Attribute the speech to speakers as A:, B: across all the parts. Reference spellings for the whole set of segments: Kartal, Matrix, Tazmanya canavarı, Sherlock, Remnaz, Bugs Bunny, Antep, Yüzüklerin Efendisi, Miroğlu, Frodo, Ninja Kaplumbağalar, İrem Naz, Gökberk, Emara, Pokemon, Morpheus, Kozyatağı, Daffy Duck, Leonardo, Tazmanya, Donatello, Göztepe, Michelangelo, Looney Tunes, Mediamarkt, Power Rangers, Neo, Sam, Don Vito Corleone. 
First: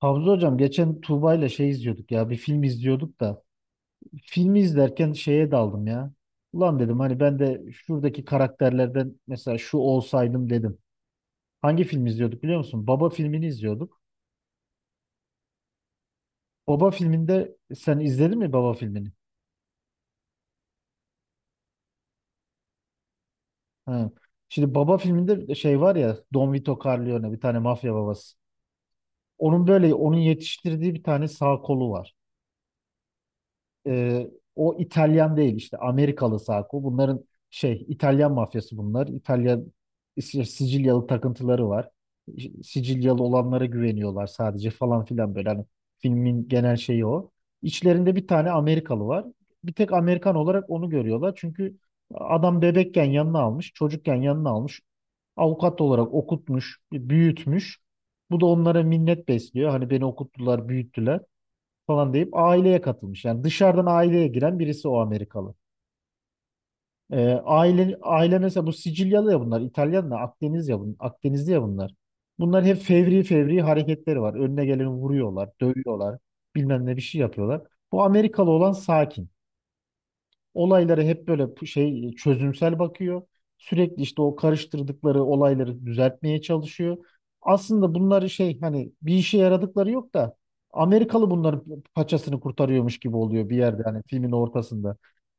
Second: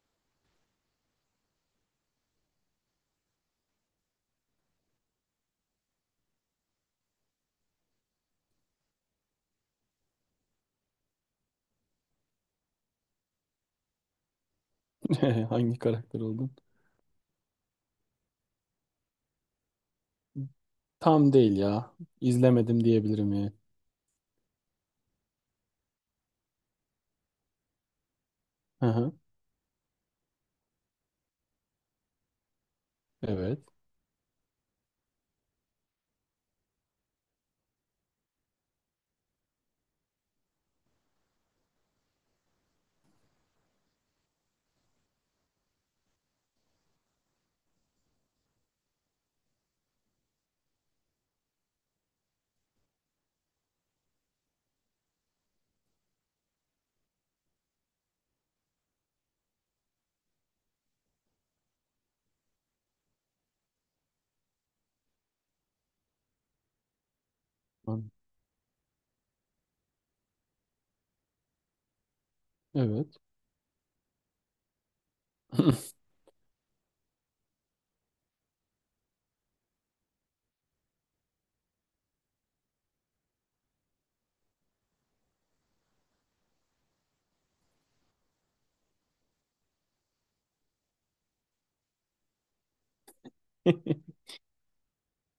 A: Havza hocam geçen Tuğba ile izliyorduk ya bir film izliyorduk da filmi izlerken şeye daldım ya. Ulan dedim hani ben de şuradaki karakterlerden mesela şu olsaydım dedim. Hangi film izliyorduk biliyor musun? Baba filmini izliyorduk.
B: Hangi karakter oldun?
A: Baba filminde sen izledin mi Baba filmini?
B: Tam değil ya. İzlemedim diyebilirim yani.
A: Ha. Şimdi Baba filminde şey var ya, Don Vito Corleone, bir tane mafya babası.
B: Hı hı.
A: Onun böyle yetiştirdiği bir tane sağ kolu var.
B: Evet.
A: e, O İtalyan değil, işte Amerikalı Sako. Bunların İtalyan mafyası bunlar. Sicilyalı takıntıları var. İşte Sicilyalı olanlara güveniyorlar sadece falan filan, böyle hani filmin genel şeyi o. İçlerinde bir tane Amerikalı var. Bir tek Amerikan olarak onu görüyorlar. Çünkü adam bebekken yanına almış, çocukken yanına almış. Avukat olarak okutmuş, büyütmüş. Bu da onlara minnet besliyor. Hani beni okuttular, büyüttüler falan deyip aileye katılmış. Yani dışarıdan aileye giren birisi o Amerikalı. Ee, aile,
B: An-
A: aile mesela bu Sicilyalı ya bunlar, İtalyan da Akdeniz ya Akdenizli ya bunlar. Bunlar hep
B: Evet.
A: fevri fevri hareketleri var. Önüne geleni vuruyorlar, dövüyorlar, bilmem ne bir şey yapıyorlar. Bu Amerikalı olan sakin, olaylara hep böyle çözümsel bakıyor. Sürekli işte o karıştırdıkları olayları düzeltmeye çalışıyor. Aslında bunları şey, hani bir işe yaradıkları yok da Amerikalı bunların paçasını kurtarıyormuş gibi oluyor bir yerde, hani filmin ortasında.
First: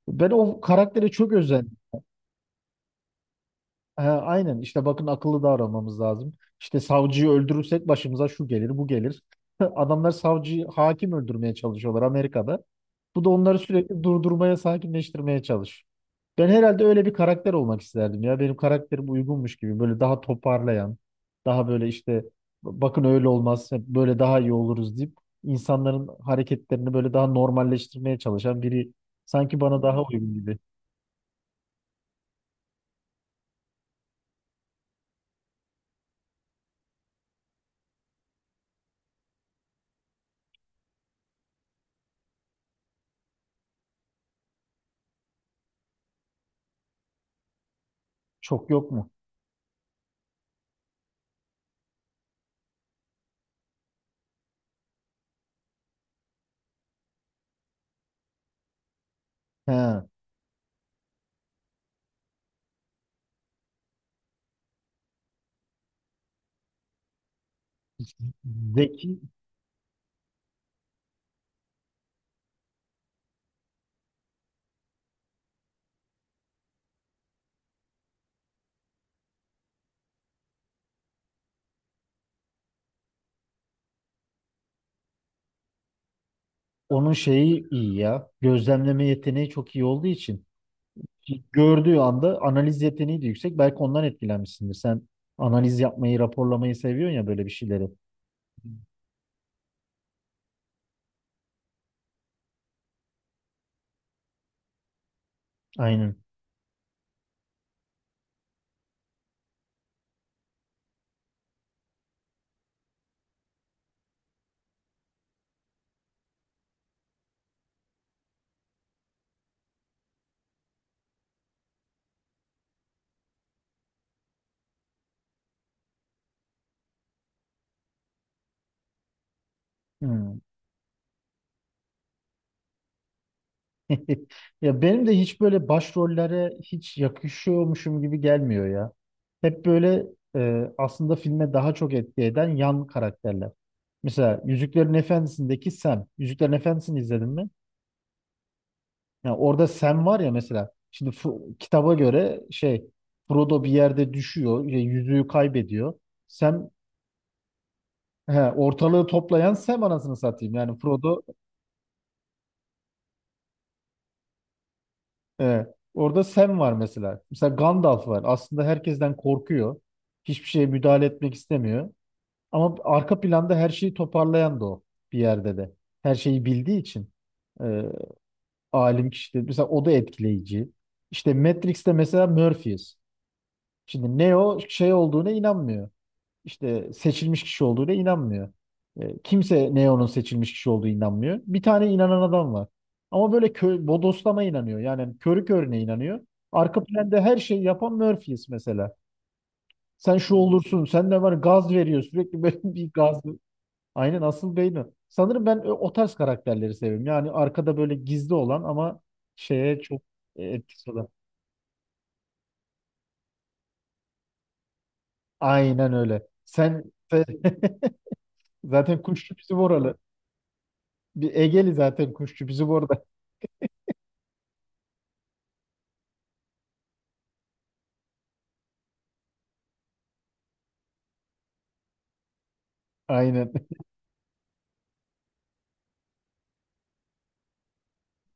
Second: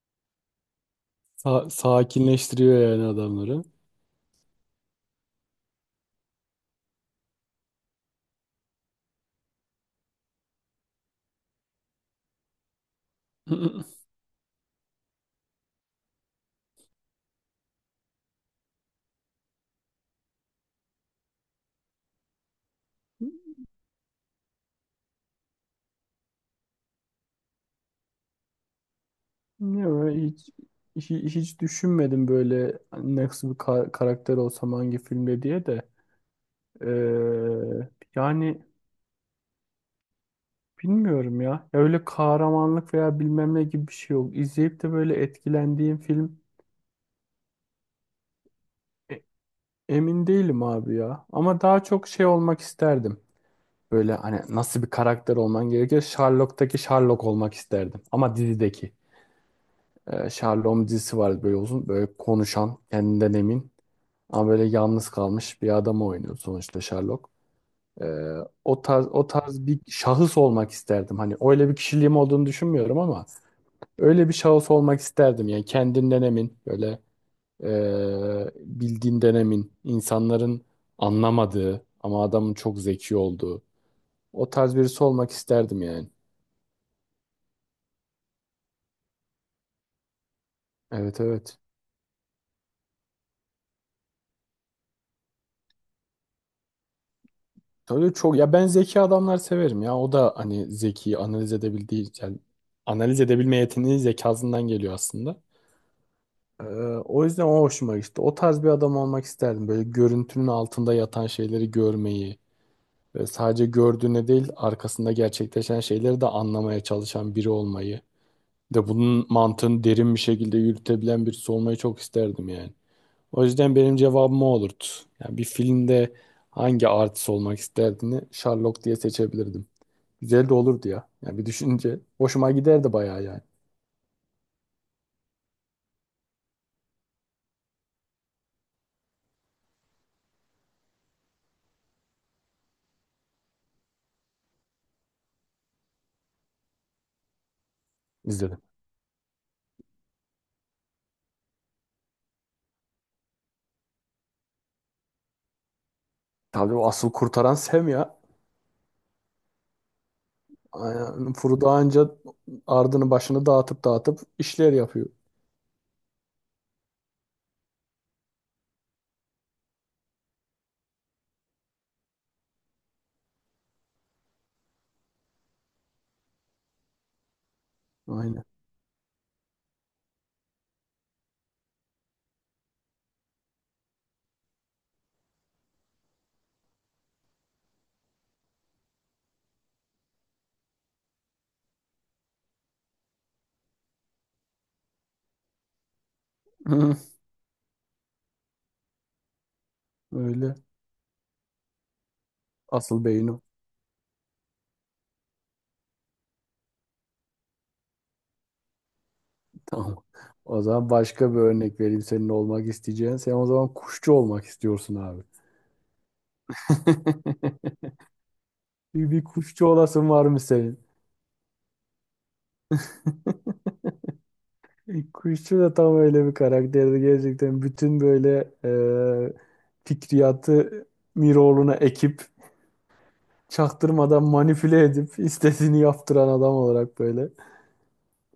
A: Ben o karaktere çok özen.
B: Sakinleştiriyor yani adamları.
A: He, aynen, işte bakın akıllı davranmamız lazım. İşte savcıyı öldürürsek başımıza şu gelir bu gelir. Adamlar savcıyı hakim öldürmeye çalışıyorlar Amerika'da. Bu da onları sürekli durdurmaya, sakinleştirmeye çalış. Ben herhalde öyle bir karakter olmak isterdim ya. Benim karakterim uygunmuş gibi, böyle daha toparlayan, daha böyle işte bakın öyle olmaz, hep böyle daha iyi oluruz deyip insanların hareketlerini böyle daha normalleştirmeye çalışan biri sanki bana
B: Ne
A: daha
B: böyle
A: uygun
B: hiç,
A: gibi.
B: hiç düşünmedim böyle nasıl bir karakter olsam hangi filmde diye de. Yani bilmiyorum ya. Ya öyle kahramanlık veya bilmem ne gibi bir şey yok. İzleyip de böyle etkilendiğim film
A: Çok yok mu?
B: e- emin değilim abi ya. Ama daha çok şey olmak isterdim. Böyle hani nasıl bir karakter olman gerekiyor? Sherlock'taki Sherlock olmak isterdim. Ama dizideki.
A: He.
B: Sherlock'un dizisi vardı böyle uzun. Böyle konuşan, kendinden emin. Ama böyle yalnız kalmış bir adamı oynuyor sonuçta Sherlock. Ee, o tarz,
A: Zeki.
B: o tarz bir şahıs olmak isterdim. Hani öyle bir kişiliğim olduğunu düşünmüyorum ama öyle bir şahıs olmak isterdim. Yani kendinden emin, böyle ee, bildiğinden emin, insanların anlamadığı ama adamın çok zeki olduğu. O tarz birisi olmak isterdim yani.
A: Onun şeyi iyi ya. Gözlemleme yeteneği çok iyi olduğu için
B: Evet, evet.
A: gördüğü anda analiz yeteneği de yüksek. Belki ondan etkilenmişsindir. Sen analiz yapmayı, raporlamayı seviyorsun ya, böyle bir şeyleri.
B: Tabii çok ya, ben zeki adamlar severim ya. O da hani zeki analiz edebildiği yani analiz edebilme yeteneği zekasından geliyor aslında.
A: Aynen.
B: Ee, O yüzden o hoşuma gitti. O tarz bir adam olmak isterdim. Böyle görüntünün altında yatan şeyleri görmeyi ve sadece gördüğüne değil arkasında gerçekleşen şeyleri de anlamaya çalışan biri olmayı. Bir de bunun mantığını derin bir şekilde yürütebilen birisi olmayı çok isterdim yani. O yüzden benim cevabım o olurdu. Yani bir filmde hangi artist olmak isterdini Sherlock diye seçebilirdim.
A: Hmm.
B: Güzel de olurdu ya. Yani bir düşünce hoşuma giderdi bayağı yani.
A: Ya benim de hiç böyle başrollere hiç yakışıyormuşum gibi gelmiyor ya. Hep böyle, aslında filme daha çok etki eden yan karakterler. Mesela Yüzüklerin Efendisi'ndeki Sam. Yüzüklerin Efendisi'ni izledin mi?
B: İzledim.
A: Ya orada Sam var ya mesela, şimdi kitaba göre şey, Frodo bir yerde düşüyor, şey, yüzüğü kaybediyor. Sam,
B: Tabii o asıl kurtaran Sam ya.
A: he, ortalığı toplayan Sam anasını satayım. Yani Frodo,
B: Aynen. Frodo anca ardını başını dağıtıp dağıtıp işler yapıyor.
A: e, orada Sam var mesela. Mesela Gandalf var. Aslında herkesten korkuyor. Hiçbir şeye müdahale etmek istemiyor. Ama arka planda her şeyi toparlayan da o, bir yerde de. Her şeyi bildiği için, e,
B: Aynen.
A: alim kişi de. Mesela o da etkileyici. İşte Matrix'te mesela Morpheus. Şimdi Neo şey olduğuna inanmıyor. İşte seçilmiş kişi olduğuna inanmıyor. Kimse Neo'nun seçilmiş kişi olduğuna inanmıyor. Bir tane inanan adam var. Ama böyle bodoslama inanıyor. Yani körü körüne inanıyor. Arka planda her şeyi yapan Murphy's mesela. Sen şu
B: Öyle.
A: olursun, sen de var, gaz veriyor sürekli böyle bir
B: Asıl
A: gaz.
B: beyin o.
A: Aynen, asıl beyni. Sanırım ben o tarz karakterleri seviyorum. Yani arkada böyle gizli olan ama şeye
B: Tamam.
A: çok,
B: O zaman
A: etkisi olan.
B: başka bir örnek vereyim senin olmak isteyeceğin. Sen o zaman kuşçu olmak istiyorsun abi.
A: Aynen öyle. Sen sen- zaten
B: Bir
A: kuşçu bizim
B: kuşçu
A: oralı.
B: olasın var mı senin?
A: Bir Egeli zaten kuşçu bizim orada.
B: E, kuşçu da tam öyle bir karakterdi gerçekten. Bütün böyle fikriyatı Miroğlu'na ekip
A: Aynen.
B: çaktırmadan manipüle edip istediğini yaptıran adam olarak böyle.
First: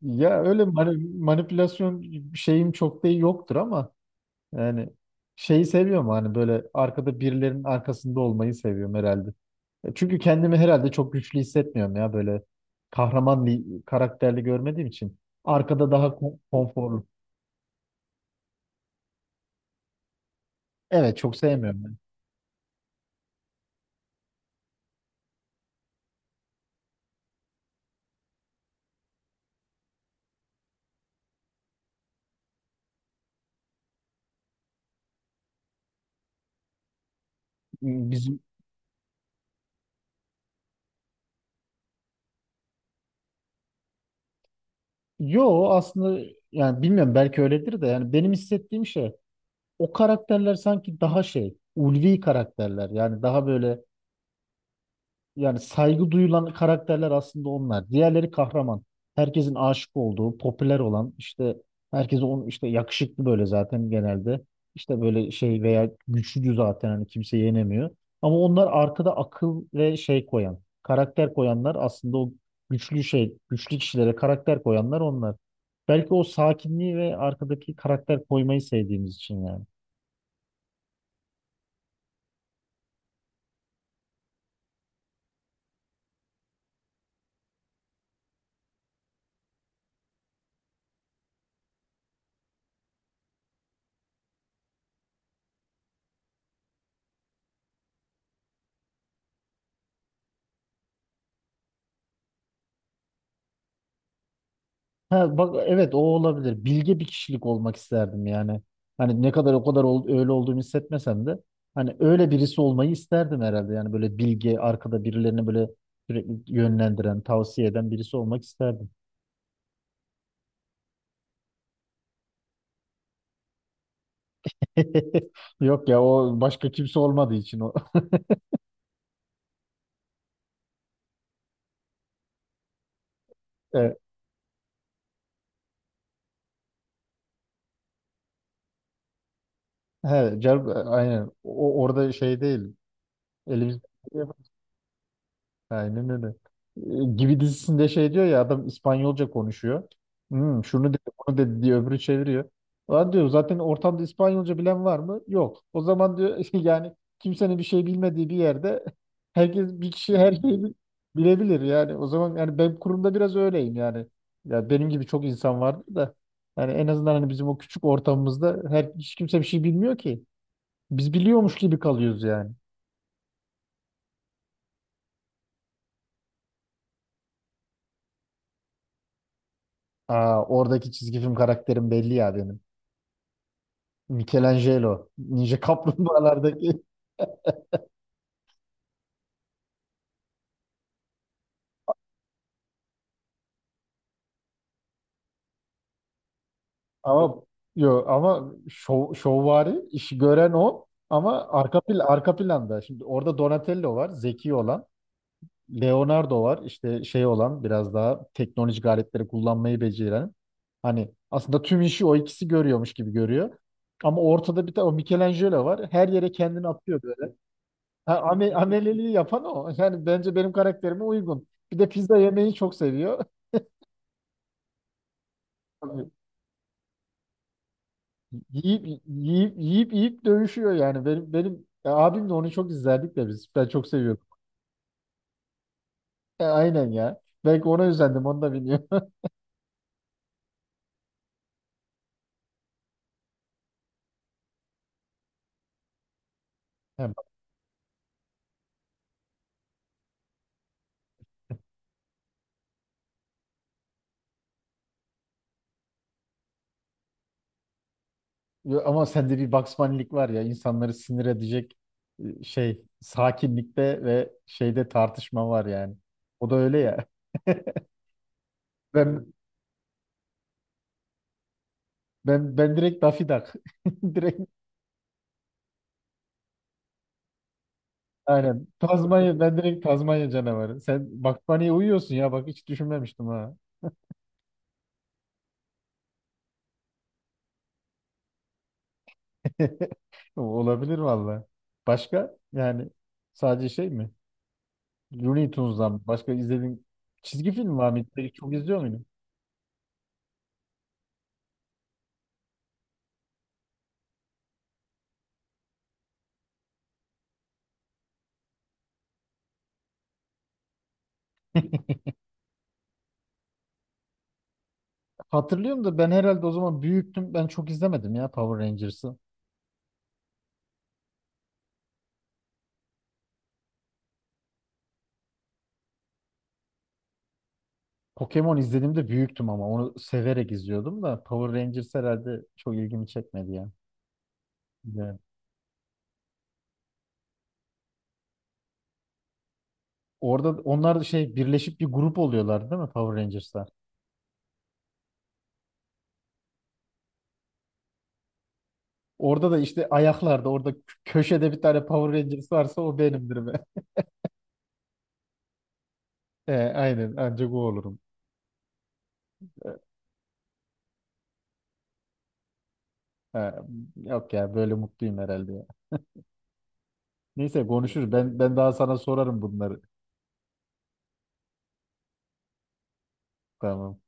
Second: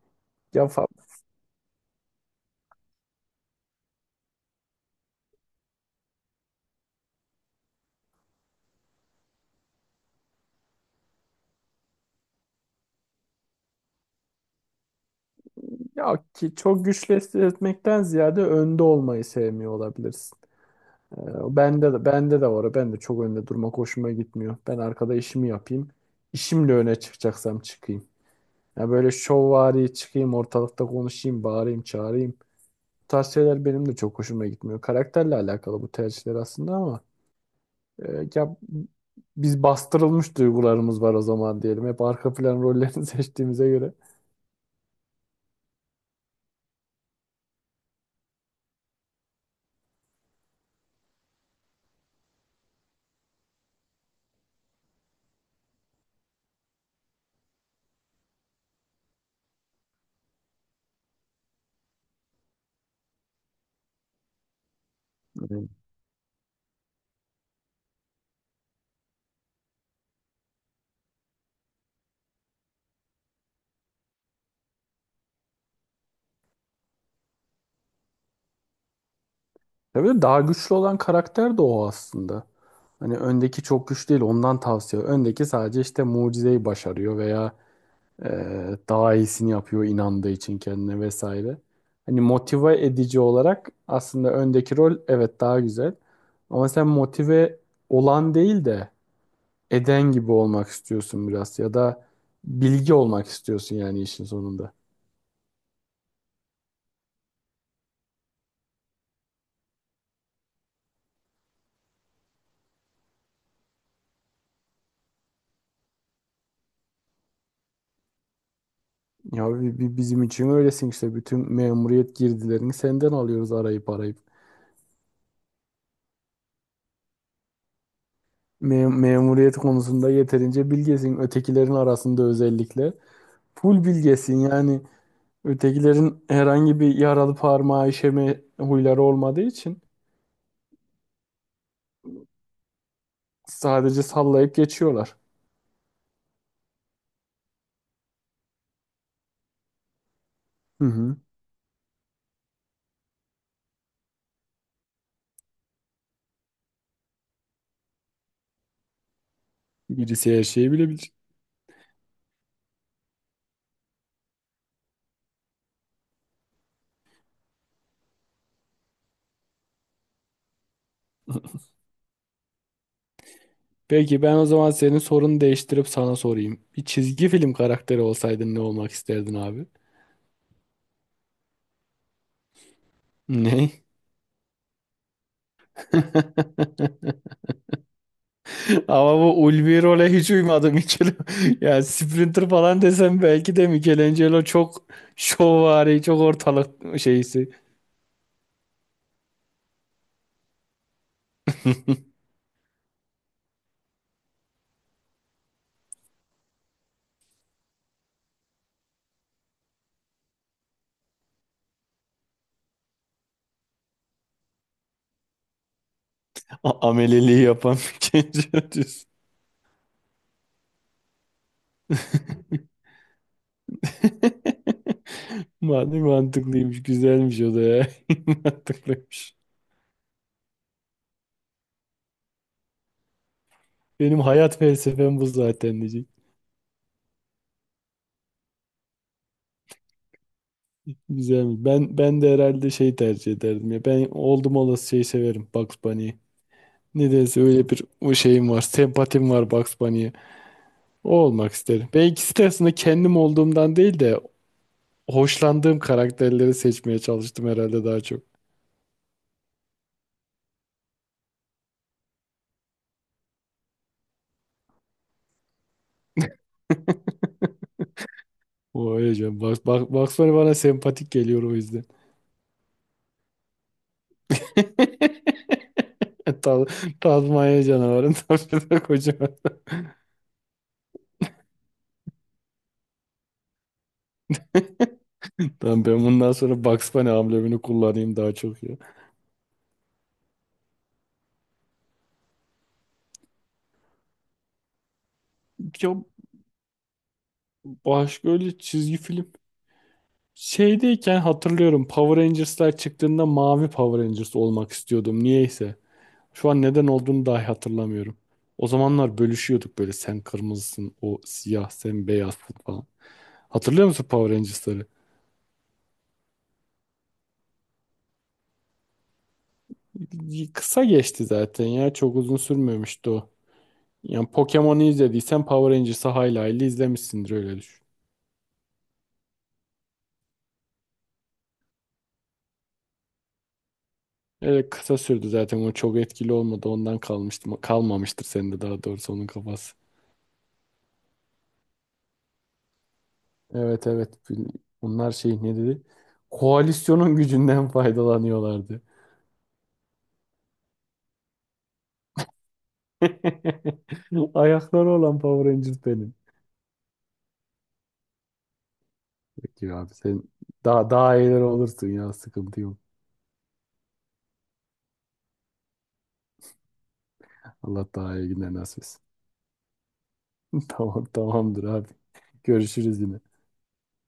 A: Ya öyle
B: Ya, fa-
A: manipülasyon şeyim çok da yoktur ama yani şeyi seviyorum, hani böyle arkada birilerinin arkasında olmayı seviyorum herhalde. E, çünkü kendimi herhalde çok güçlü hissetmiyorum ya, böyle kahraman bir karakterli görmediğim için. Arkada daha
B: Ya ki çok
A: konforlu.
B: güçlü etmekten ziyade önde olmayı sevmiyor olabilirsin.
A: Evet, çok
B: E,
A: sevmiyorum
B: bende
A: ben.
B: de bende de var. O. Ben de çok önde durmak hoşuma gitmiyor. Ben arkada işimi yapayım. İşimle öne çıkacaksam çıkayım. Ya böyle şovvari çıkayım ortalıkta konuşayım, bağırayım, çağırayım. Tarz şeyler benim de çok hoşuma gitmiyor. Karakterle alakalı bu tercihler aslında ama e,
A: Bizim,
B: ya biz bastırılmış duygularımız var o zaman diyelim. Hep arka plan rollerini seçtiğimize göre.
A: yo aslında yani bilmiyorum, belki öyledir de yani benim hissettiğim şey, o karakterler sanki daha şey ulvi karakterler, yani daha böyle. Yani saygı duyulan karakterler aslında onlar. Diğerleri kahraman. Herkesin aşık olduğu, popüler olan, işte herkese onun işte yakışıklı, böyle zaten genelde. İşte böyle şey
B: Evet.
A: veya güçlü, zaten hani kimse yenemiyor. Ama onlar arkada akıl ve şey koyan, karakter koyanlar aslında o güçlü şey, güçlü kişilere karakter koyanlar onlar. Belki o sakinliği ve arkadaki karakter koymayı sevdiğimiz için yani.
B: Tabii daha güçlü olan karakter de o aslında. Hani öndeki çok güçlü değil ondan tavsiye. Öndeki sadece işte mucizeyi başarıyor veya e, daha iyisini yapıyor inandığı için kendine vesaire. Hani motive edici olarak aslında öndeki rol evet daha güzel. Ama sen motive olan değil de eden gibi olmak istiyorsun biraz ya da bilgi olmak istiyorsun yani işin sonunda.
A: Ha, bak evet, o olabilir. Bilge bir kişilik olmak isterdim yani. Hani ne kadar o kadar öyle olduğumu hissetmesem de hani öyle birisi olmayı isterdim herhalde. Yani böyle bilge, arkada birilerini böyle sürekli yönlendiren, tavsiye eden birisi olmak isterdim.
B: Ya bizim için öylesin işte, bütün memuriyet girdilerini senden alıyoruz arayıp arayıp.
A: Yok ya, o başka kimse olmadığı için o.
B: Memuriyet konusunda yeterince bilgesin. Ötekilerin arasında özellikle full
A: E,
B: bilgesin yani, ötekilerin herhangi bir yaralı parmağı işeme huyları olmadığı için
A: he, aynen. O orada şey değil. Elimiz.
B: sadece sallayıp geçiyorlar.
A: Aynen öyle. Gibi dizisinde şey diyor ya, adam İspanyolca konuşuyor. Hmm,
B: Hı
A: şunu dedi,
B: hı.
A: bunu dedi diye öbürü çeviriyor. Lan diyor, zaten ortamda İspanyolca bilen var mı? Yok. O zaman diyor yani kimsenin bir şey bilmediği bir yerde herkes bir kişi her
B: Birisi her
A: şeyi
B: şeyi bilebilir.
A: bilebilir yani. O zaman yani ben kurumda biraz öyleyim yani. Ya benim gibi çok insan vardı da yani en azından hani bizim o küçük ortamımızda her hiç kimse bir şey bilmiyor ki. Biz biliyormuş gibi kalıyoruz yani.
B: Peki ben o zaman senin sorunu değiştirip sana sorayım. Bir çizgi film karakteri olsaydın ne olmak isterdin abi?
A: Aa, oradaki çizgi film karakterim belli ya benim.
B: Ne?
A: Michelangelo. Ninja Kaplumbağalardaki.
B: Ama bu ulvi role hiç uymadı Michel. Yani Sprinter falan desem belki de Michelangelo çok şovvari, çok ortalık
A: Ama
B: şeysi.
A: yo ama şovvari işi gören o, ama arka plan, arka planda. Şimdi orada Donatello var, zeki olan. Leonardo var, işte şey olan, biraz daha teknolojik aletleri kullanmayı beceren. Hani aslında tüm işi o ikisi görüyormuş gibi görüyor. Ama ortada bir tane o Michelangelo var. Her yere kendini atıyor böyle.
B: Ameleliği yapan
A: Ha,
B: Michelangelo diyorsun.
A: ameleliği yapan o. Yani bence benim karakterime uygun. Bir de pizza yemeyi çok seviyor.
B: Mantıklıymış, güzelmiş o da ya.
A: Yiyip
B: Mantıklıymış.
A: yiyip yiyip yiyip dövüşüyor yani. Benim abimle onu çok izlerdik de biz. Ben çok
B: Benim
A: seviyordum.
B: hayat felsefem bu zaten.
A: E, aynen ya. Belki ona özendim, onu da bilmiyorum.
B: Güzelmiş. Ben de herhalde şey tercih ederdim ya. Ben oldum olası şeyi severim, Bugs Bunny'yi.
A: Ya bak.
B: Nedense öyle bir o şeyim var. Sempatim var Bugs Bunny'ye. O olmak isterim. Ben ikisi de aslında kendim olduğumdan değil de hoşlandığım karakterleri seçmeye çalıştım herhalde daha çok.
A: Ama sende bir Bugs var ya, insanları sinir edecek, şey sakinlikte ve şeyde tartışma var yani. O da öyle ya.
B: O öyle
A: Ben
B: canım. Bugs Bunny bana sempatik geliyor o yüzden.
A: ben direkt Daffy Duck. Direkt
B: Ta- Tazmanya canavarından
A: aynen.
B: bir de kocaman.
A: Tazmanya, ben direkt Tazmanya canavarı. Sen Bugs Bunny'ye uyuyorsun ya, bak hiç düşünmemiştim ha.
B: Tamam, ben bundan sonra Bugs Bunny amblemini kullanayım daha çok ya.
A: Olabilir valla. Başka yani sadece şey mi? Looney
B: Ya
A: Tunes'dan başka izlediğin çizgi film var mı?
B: başka
A: Peki, çok
B: öyle
A: izliyor
B: çizgi
A: muydun?
B: film şeydeyken hatırlıyorum, Power Rangers'lar çıktığında mavi Power Rangers olmak istiyordum niyeyse. Şu an neden olduğunu dahi hatırlamıyorum. O zamanlar bölüşüyorduk böyle, sen kırmızısın, o siyah, sen beyazsın falan. Hatırlıyor musun Power Rangers'ları?
A: Hatırlıyorum da ben herhalde o zaman büyüktüm. Ben çok izlemedim ya Power Rangers'ı.
B: Kısa geçti zaten ya, çok uzun sürmemişti o. Yani Pokemon'u izlediysen Power Rangers'ı hayli hayli izlemişsindir, öyle düşün.
A: Pokemon izlediğimde büyüktüm ama onu severek izliyordum da Power Rangers herhalde çok ilgimi çekmedi ya.
B: Öyle kısa
A: Yani
B: sürdü zaten, o çok etkili olmadı, ondan kalmıştı. Kalmamıştır sende, daha doğrusu onun kafası.
A: orada onlar da şey birleşip bir grup oluyorlar değil mi Power Rangers'lar?
B: Evet, evet. Bunlar şey ne dedi? Koalisyonun gücünden faydalanıyorlardı.
A: Orada da işte ayaklarda, orada köşede bir tane Power Rangers varsa o benimdir be.
B: Ayakları olan Power Ranger benim.
A: E, aynen, ancak o olurum.
B: Peki
A: E,
B: abi sen daha daha iyiler olursun ya, sıkıntı yok.
A: ha, yok ya, böyle mutluyum herhalde ya. Neyse. Evet,
B: Allah
A: konuşuruz.
B: daha iyi
A: Ben
B: günler
A: ben daha
B: nasip
A: sana
B: etsin.
A: sorarım bunları.
B: Tamam, tamamdır abi. Görüşürüz yine.
A: Tamam.